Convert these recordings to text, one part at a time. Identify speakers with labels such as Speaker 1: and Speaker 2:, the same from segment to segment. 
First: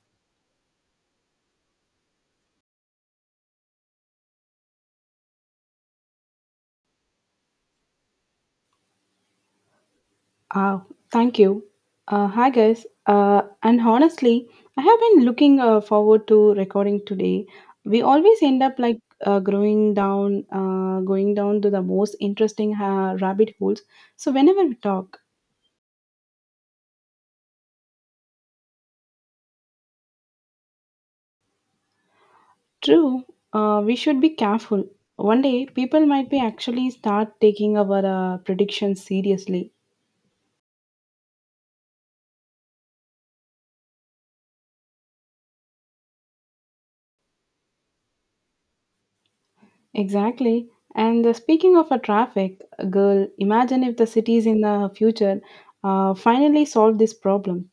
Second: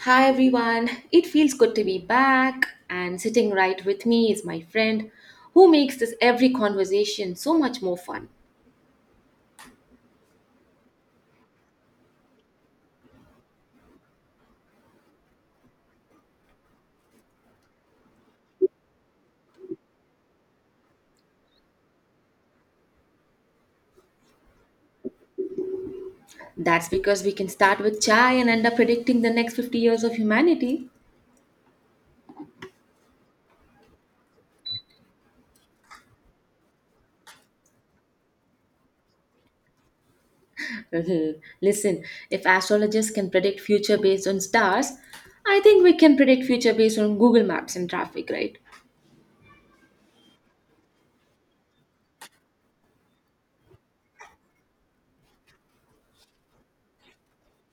Speaker 1: Hi everyone, it feels good to be back, and sitting right with me is my friend who makes this every conversation so much more fun.
Speaker 2: Uh, thank you. Hi, guys. And honestly, I have been looking forward to recording today. We always end up like going down to the most interesting rabbit holes. So, whenever we talk.
Speaker 1: That's because we can start with chai and end up predicting the next 50 years of humanity.
Speaker 2: True, we should be careful. One day, people might be actually start taking our predictions seriously.
Speaker 1: Listen, if astrologists can predict future based on stars, I think we can predict future based on Google Maps and traffic, right?
Speaker 2: Exactly. And speaking of a traffic, girl, imagine if the cities in the future finally solve this problem.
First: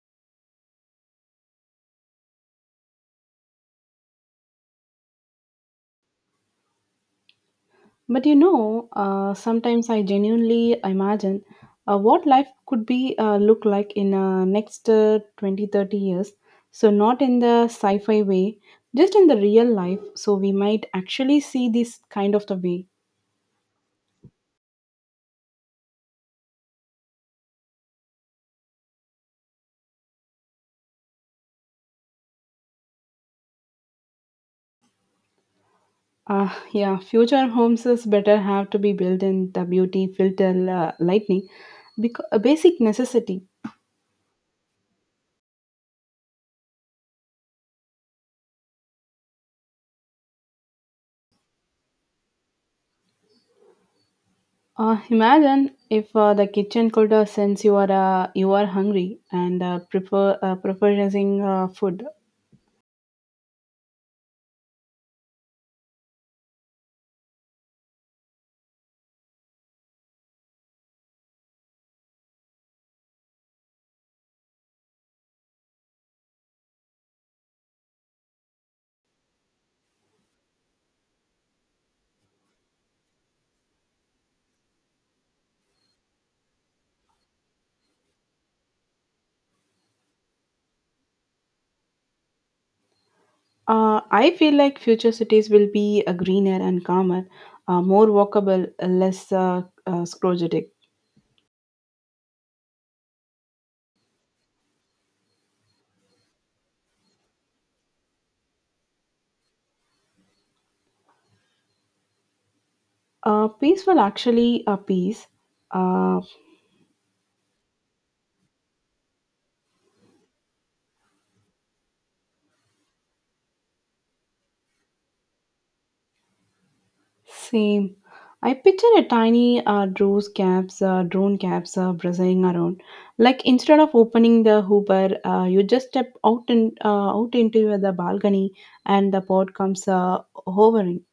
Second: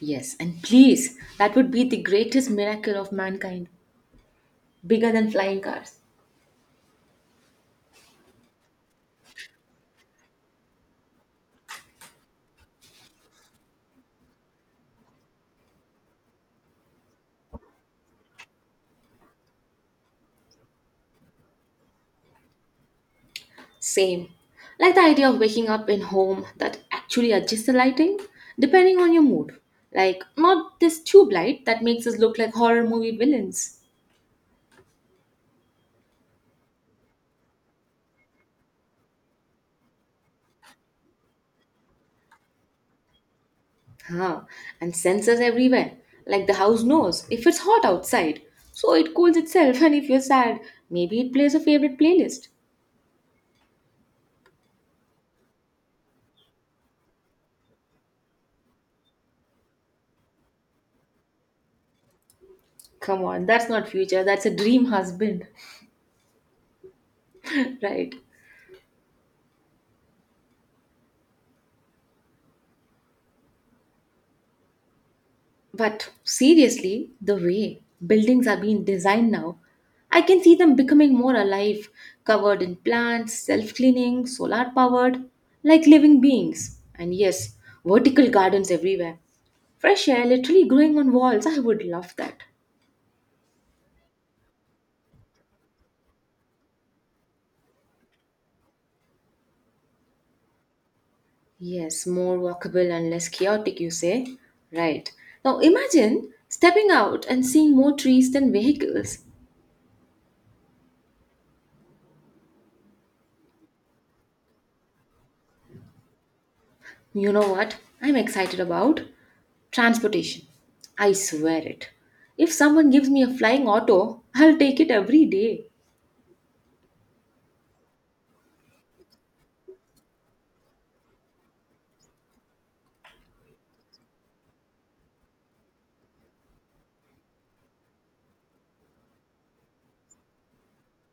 Speaker 1: Yes, and please, that would be the greatest miracle of mankind, bigger than flying cars.
Speaker 2: But sometimes I genuinely imagine what life could be look like in next 20 30 years. So, not in the sci fi way, just in the real life. So, we might actually see this kind of the way.
Speaker 1: Same. Like the idea of waking up in home that actually adjusts the lighting depending on your mood. Like not this tube light that makes us look like horror movie villains.
Speaker 2: Yeah, future homes is better have to be built in the beauty, filter, lightning, because a basic necessity.
Speaker 1: Huh. And sensors everywhere. Like the house knows if it's hot outside, so it cools itself and if you're sad, maybe it plays a favorite playlist.
Speaker 2: Imagine if the kitchen could sense you are hungry and preferring food.
Speaker 1: Come on, that's not future, that's a dream husband. Right. But seriously, the way buildings are being designed now, I can see them becoming more alive, covered in plants, self cleaning, solar powered, like living beings. And yes, vertical gardens everywhere. Fresh air literally growing on walls. I would love that.
Speaker 2: I feel like future cities will be greener and calmer, more walkable, less scrogetic.
Speaker 1: Yes, more walkable and less chaotic, you say? Right. Now imagine stepping out and seeing more trees than vehicles.
Speaker 2: Peaceful, actually, peace. Uh,
Speaker 1: You know what I'm excited about? Transportation. I swear it. If someone gives me a flying auto, I'll take it every day.
Speaker 2: same. I picture a tiny drone cabs buzzing around. Like instead of opening the Uber, you just step out and out into the balcony, and the pod comes hovering.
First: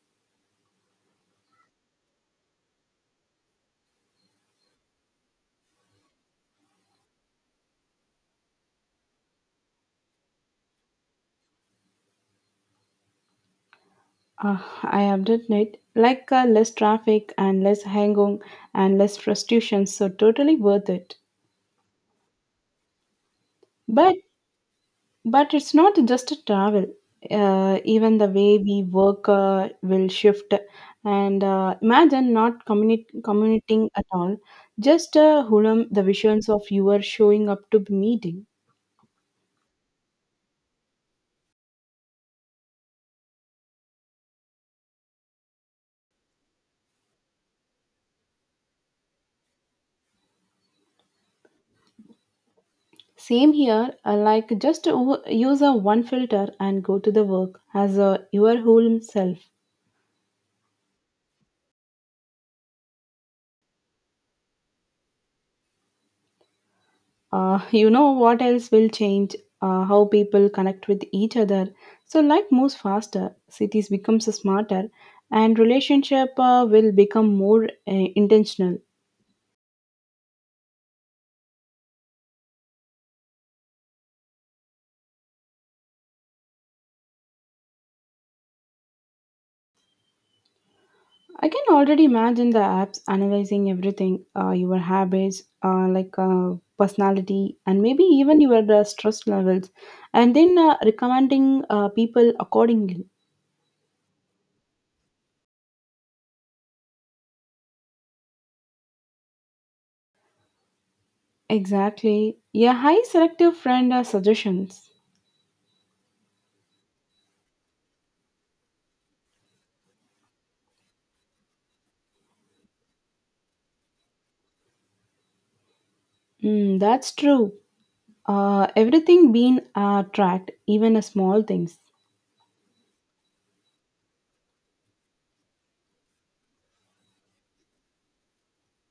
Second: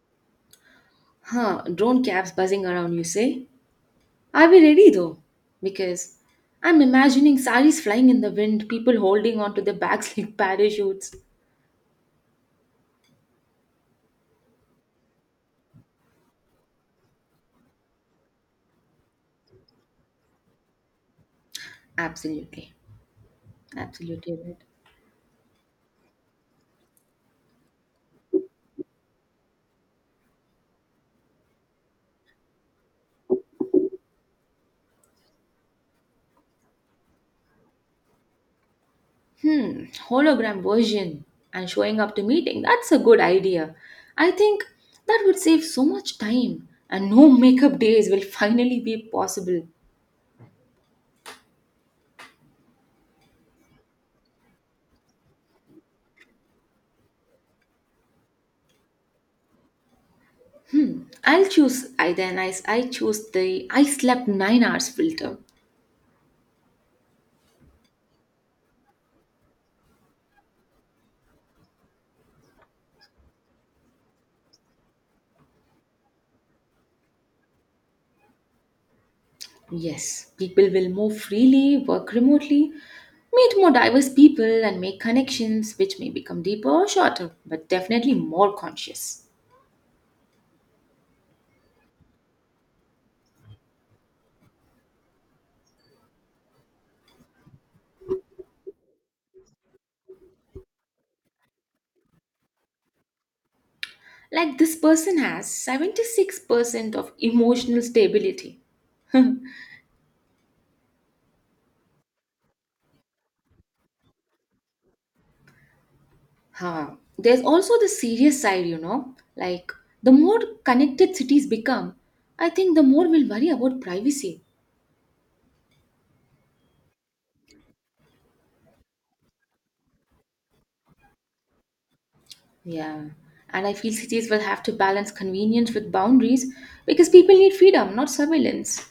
Speaker 1: Huh, drone cabs buzzing around, you say? Are we ready though? Because I'm imagining saris flying in the wind, people holding onto their bags like parachutes.
Speaker 2: Uh, I update it like less traffic and less hanging and less frustration, so totally worth it.
Speaker 1: Absolutely.
Speaker 2: But
Speaker 1: Absolutely right.
Speaker 2: but it's not just a travel. Even the way we work will shift. And imagine not commuting at all, just hulam the visions of you are showing up to the meeting.
Speaker 1: Hmm, hologram version and showing up to meeting. That's a good idea. I think that would save so much time and no makeup days will finally be possible.
Speaker 2: Same here, like just use a one filter and go to the work as your whole self.
Speaker 1: I choose the I slept 9 hours filter.
Speaker 2: You know what else will change? How people connect with each other. So life moves faster, cities becomes smarter, and relationship will become more intentional.
Speaker 1: Yes, people will move freely, work remotely, meet more diverse people and make connections which may become deeper or shorter, but definitely more conscious.
Speaker 2: I can already imagine the apps analyzing everything, your habits, like personality, and maybe even your stress levels, and then recommending people accordingly.
Speaker 1: Like this person has 76% of emotional stability.
Speaker 2: Exactly. Yeah, high selective friend suggestions.
Speaker 1: Huh. There's also the serious side. Like the more connected cities become, I think the more we'll worry about privacy.
Speaker 2: Mm, that's true. Everything being tracked, even a small things.
Speaker 1: Yeah. And I feel cities will have to balance convenience with boundaries because people need freedom, not surveillance.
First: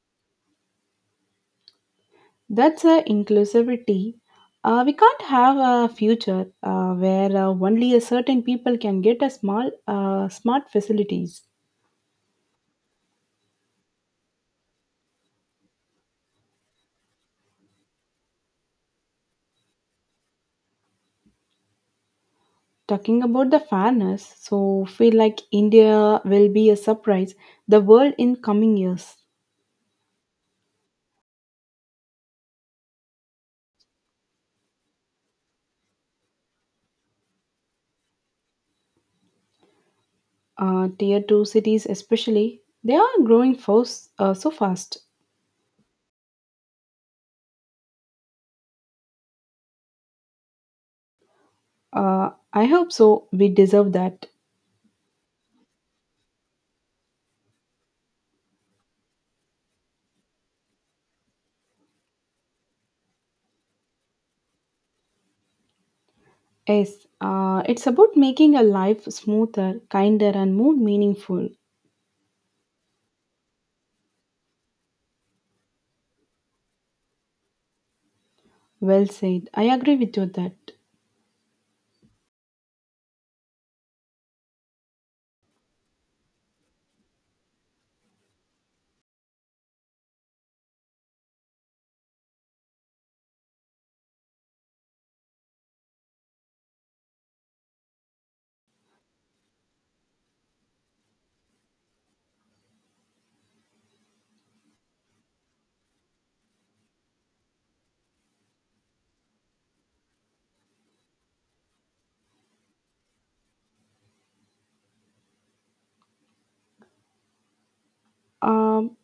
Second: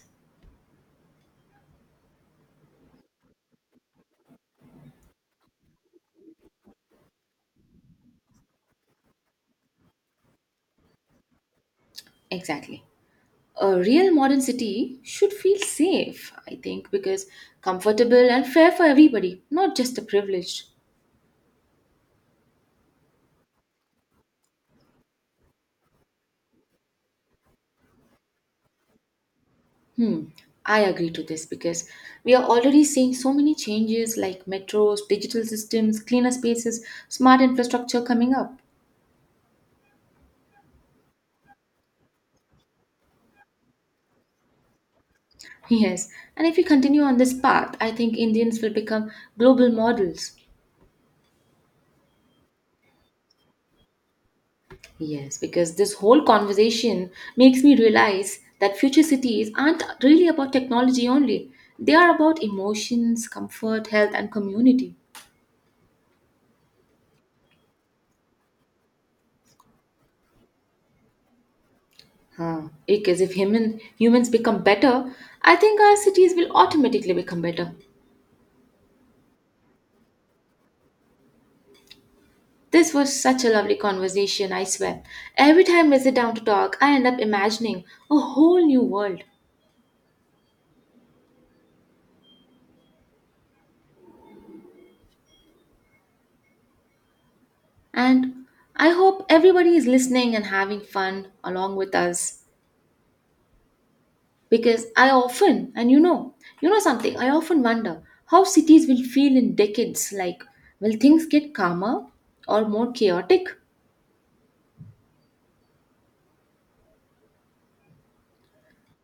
Speaker 2: That's inclusivity. We can't have a future where only a certain people can get a small smart facilities.
Speaker 1: Exactly. A real modern city should feel safe, I think, because comfortable and fair for everybody, not just the privileged.
Speaker 2: Talking about the fairness, so feel like India will be a surprise the world in coming years.
Speaker 1: Hmm, I agree to this because we are already seeing so many changes like metros, digital systems, cleaner spaces, smart infrastructure coming up.
Speaker 2: Tier two cities, especially, they are growing fast so fast.
Speaker 1: Yes, and if we continue on this path, I think Indians will become global models.
Speaker 2: I hope so. We deserve that.
Speaker 1: Yes, because this whole conversation makes me realize that future cities aren't really about technology only. They are about emotions, comfort, health, and community.
Speaker 2: Yes, it's about making a life smoother, kinder, and more meaningful.
Speaker 1: Huh. Because if humans become better, I think our cities will automatically become better.
Speaker 2: Well said. I agree with you that.
Speaker 1: This was such a lovely conversation, I swear. Every time I sit down to talk, I end up imagining a whole new world. And I hope everybody is listening and having fun along with us. Because I often, and you know something, I often wonder how cities will feel in decades. Like, will things get calmer or more chaotic?
Speaker 2: Um,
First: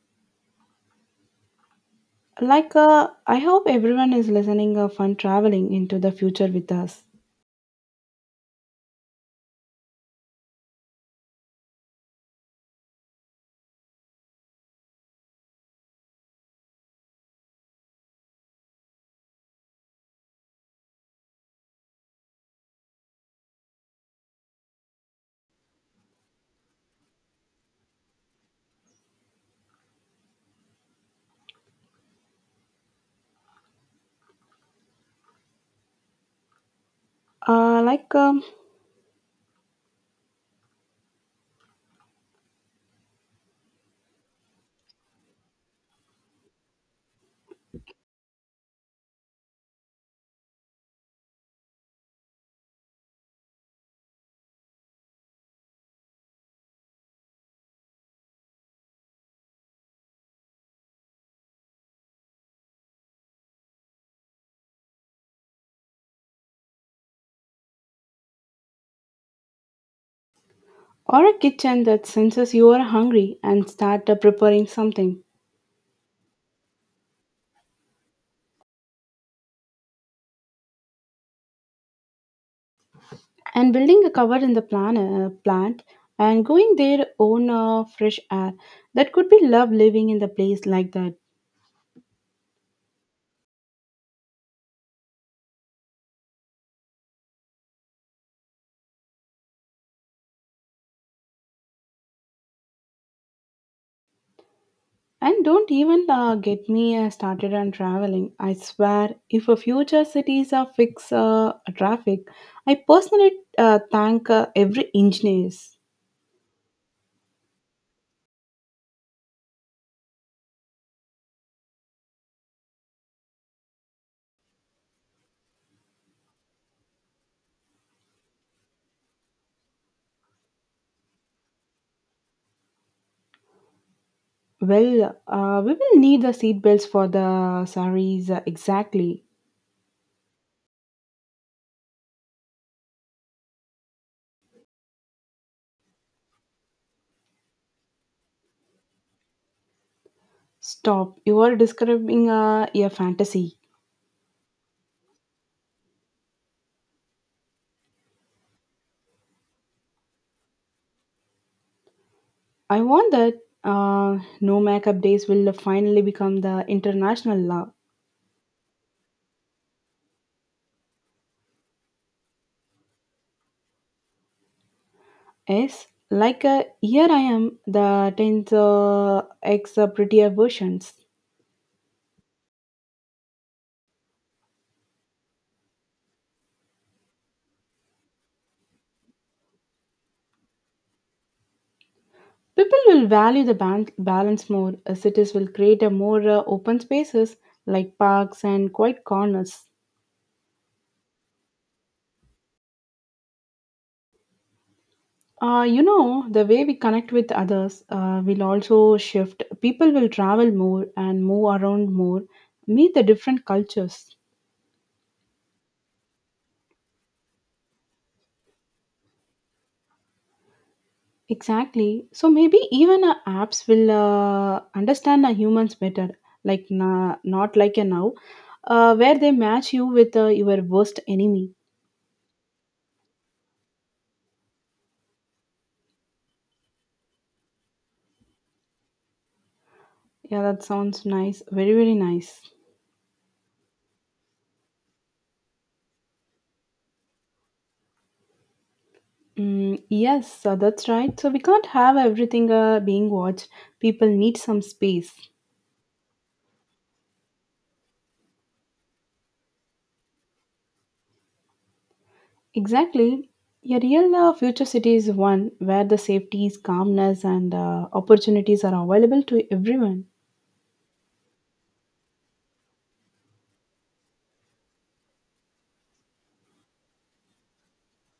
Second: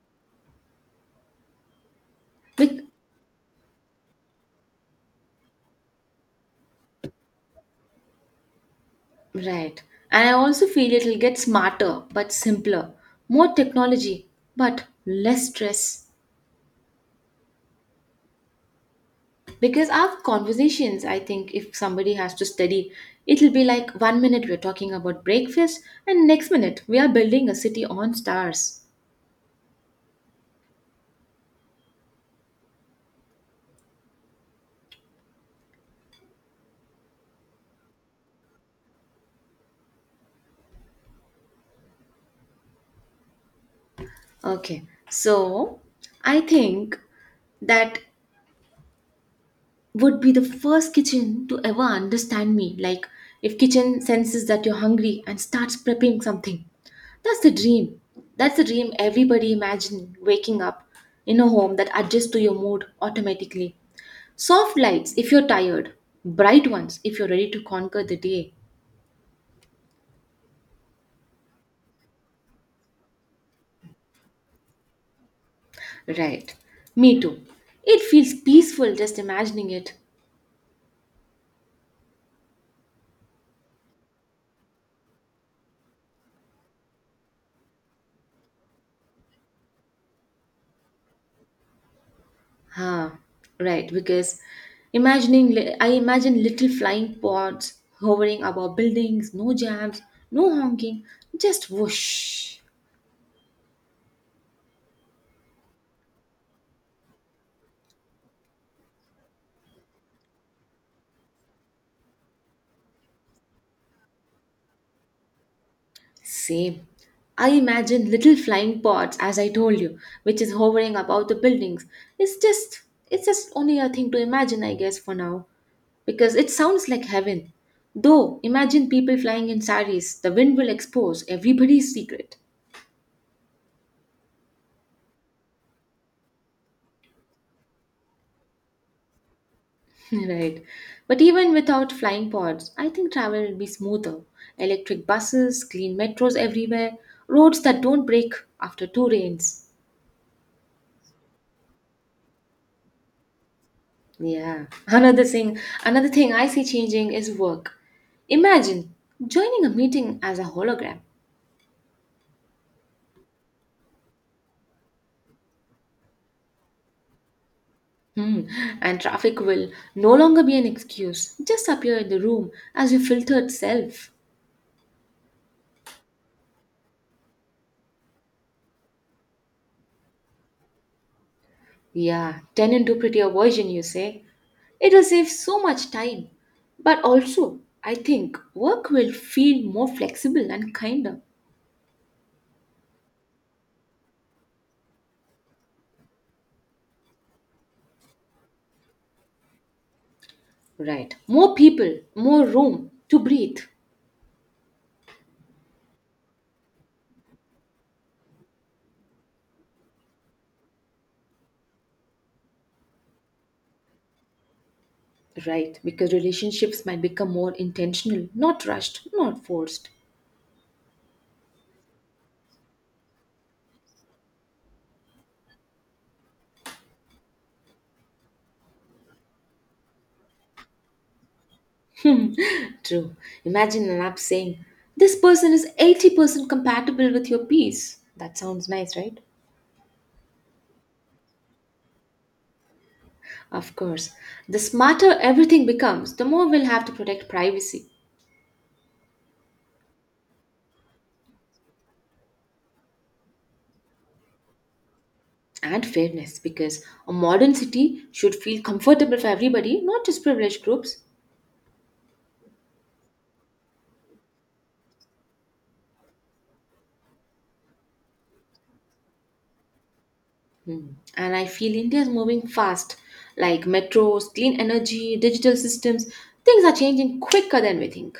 Speaker 2: like,
Speaker 1: Like,
Speaker 2: uh, I hope everyone is listening fun traveling into the future with us.
Speaker 1: right. And I also feel it'll get smarter but simpler, more technology but less stress. Because our conversations, I think, if somebody has to study, it'll be like one minute we're talking about breakfast and next minute we are building a city on stars.
Speaker 2: Uh, like, um,
Speaker 1: Okay, so I think that would be the first kitchen to ever understand me. Like if kitchen senses that you're hungry and starts prepping something, that's the dream. That's the dream. Everybody imagine waking up in a home that adjusts to your mood automatically. Soft lights if you're tired, bright ones if you're ready to conquer the day.
Speaker 2: or a kitchen that senses you are hungry and start preparing something,
Speaker 1: Right. Me too. It feels peaceful just imagining it.
Speaker 2: and building a cover in the plant, and going their own fresh air. That could be love living in the place like that.
Speaker 1: Ah, right. Because imagining, I imagine little flying pods hovering above buildings, no jams, no honking, just whoosh.
Speaker 2: And don't even get me started on traveling. I swear, if a future cities are fix traffic, I personally thank every engineers.
Speaker 1: Same. I imagine little flying pods, as I told you, which is hovering above the buildings. It's just, it's just only a thing to imagine, I guess, for now. Because it sounds like heaven. Though, imagine people flying in saris, the wind will expose everybody's secret.
Speaker 2: Well, we will need the seat belts for the saris exactly.
Speaker 1: Right. But even without flying pods, I think travel will be smoother. Electric buses, clean metros everywhere, roads that don't break after two rains.
Speaker 2: Stop! You are describing a fantasy.
Speaker 1: Yeah. Another thing I see changing is work. Imagine joining a meeting as a hologram.
Speaker 2: I want that. No makeup days will finally become the international law.
Speaker 1: Hmm. And traffic will no longer be an excuse. Just appear in the room as your filtered self.
Speaker 2: Yes, like here I am, the 10th X prettier versions.
Speaker 1: Yeah, turn into prettier version, you say. It'll save so much time. But also, I think work will feel more flexible and kinder.
Speaker 2: People will value the balance more as cities will create a more open spaces like parks and quiet corners.
Speaker 1: Right. More people, more room to breathe.
Speaker 2: The way we connect with others will also shift. People will travel more and move around more, meet the different cultures.
Speaker 1: Right, because relationships might become more intentional, not rushed, not forced.
Speaker 2: Exactly. So maybe even apps will understand humans better, like not like a now, where they match you with your worst enemy.
Speaker 1: True. Imagine an app saying, this person is 80% compatible with your piece. That sounds nice, right?
Speaker 2: Yeah, that sounds nice. Very, very nice.
Speaker 1: Of course. The smarter everything becomes, the more we'll have to protect privacy.
Speaker 2: Mm, yes, so that's right. So we can't have everything being watched. People need some space.
Speaker 1: And fairness, because a modern city should feel comfortable for everybody, not just privileged groups.
Speaker 2: Exactly. A real future city is one where the safeties, calmness, and opportunities are available to everyone.
Speaker 1: Hmm. And I feel India is moving fast, like metros, clean energy, digital systems. Things are changing quicker than we think.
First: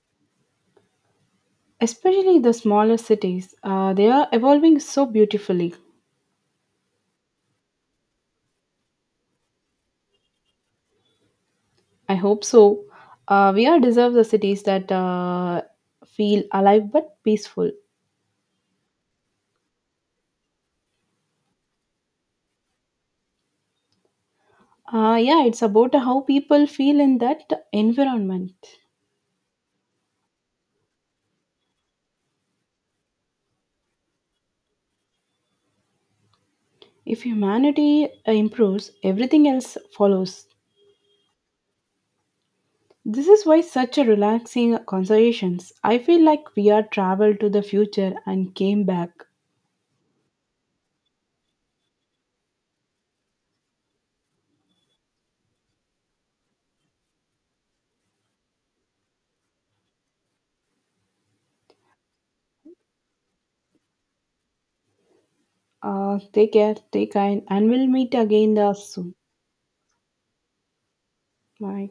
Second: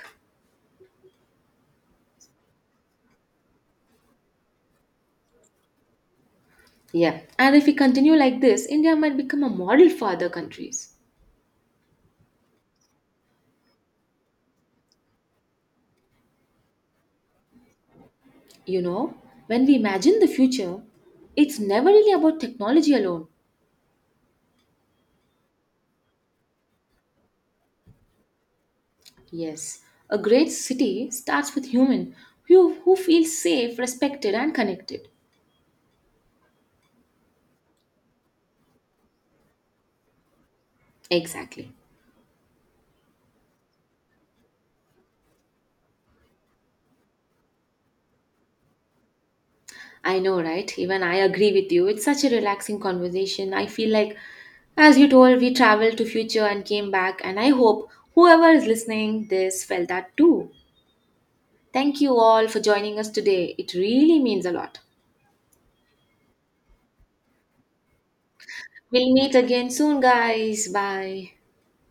Speaker 2: Especially the smaller cities, they are evolving so beautifully.
Speaker 1: Yeah, and if we continue like this, India might become a model for other countries.
Speaker 2: I hope so. We are deserve the cities that feel alive but peaceful.
Speaker 1: You know, when we imagine the future, it's never really about technology alone.
Speaker 2: Yeah, it's about how people feel in that environment.
Speaker 1: Yes, a great city starts with human who feels safe, respected, and connected.
Speaker 2: If humanity improves, everything else follows.
Speaker 1: Exactly.
Speaker 2: This is why such a relaxing conversations. I feel like we are traveled to the future and came back.
Speaker 1: I know, right? Even I agree with you. It's such a relaxing conversation. I feel like, as you told, we traveled to future and came back, and I hope whoever is listening this felt that too. Thank you all for joining us today. It really means a lot.
Speaker 2: Take care, take kind, and we'll meet again
Speaker 1: We'll
Speaker 2: soon.
Speaker 1: meet again soon, guys. Bye.
Speaker 2: Bye.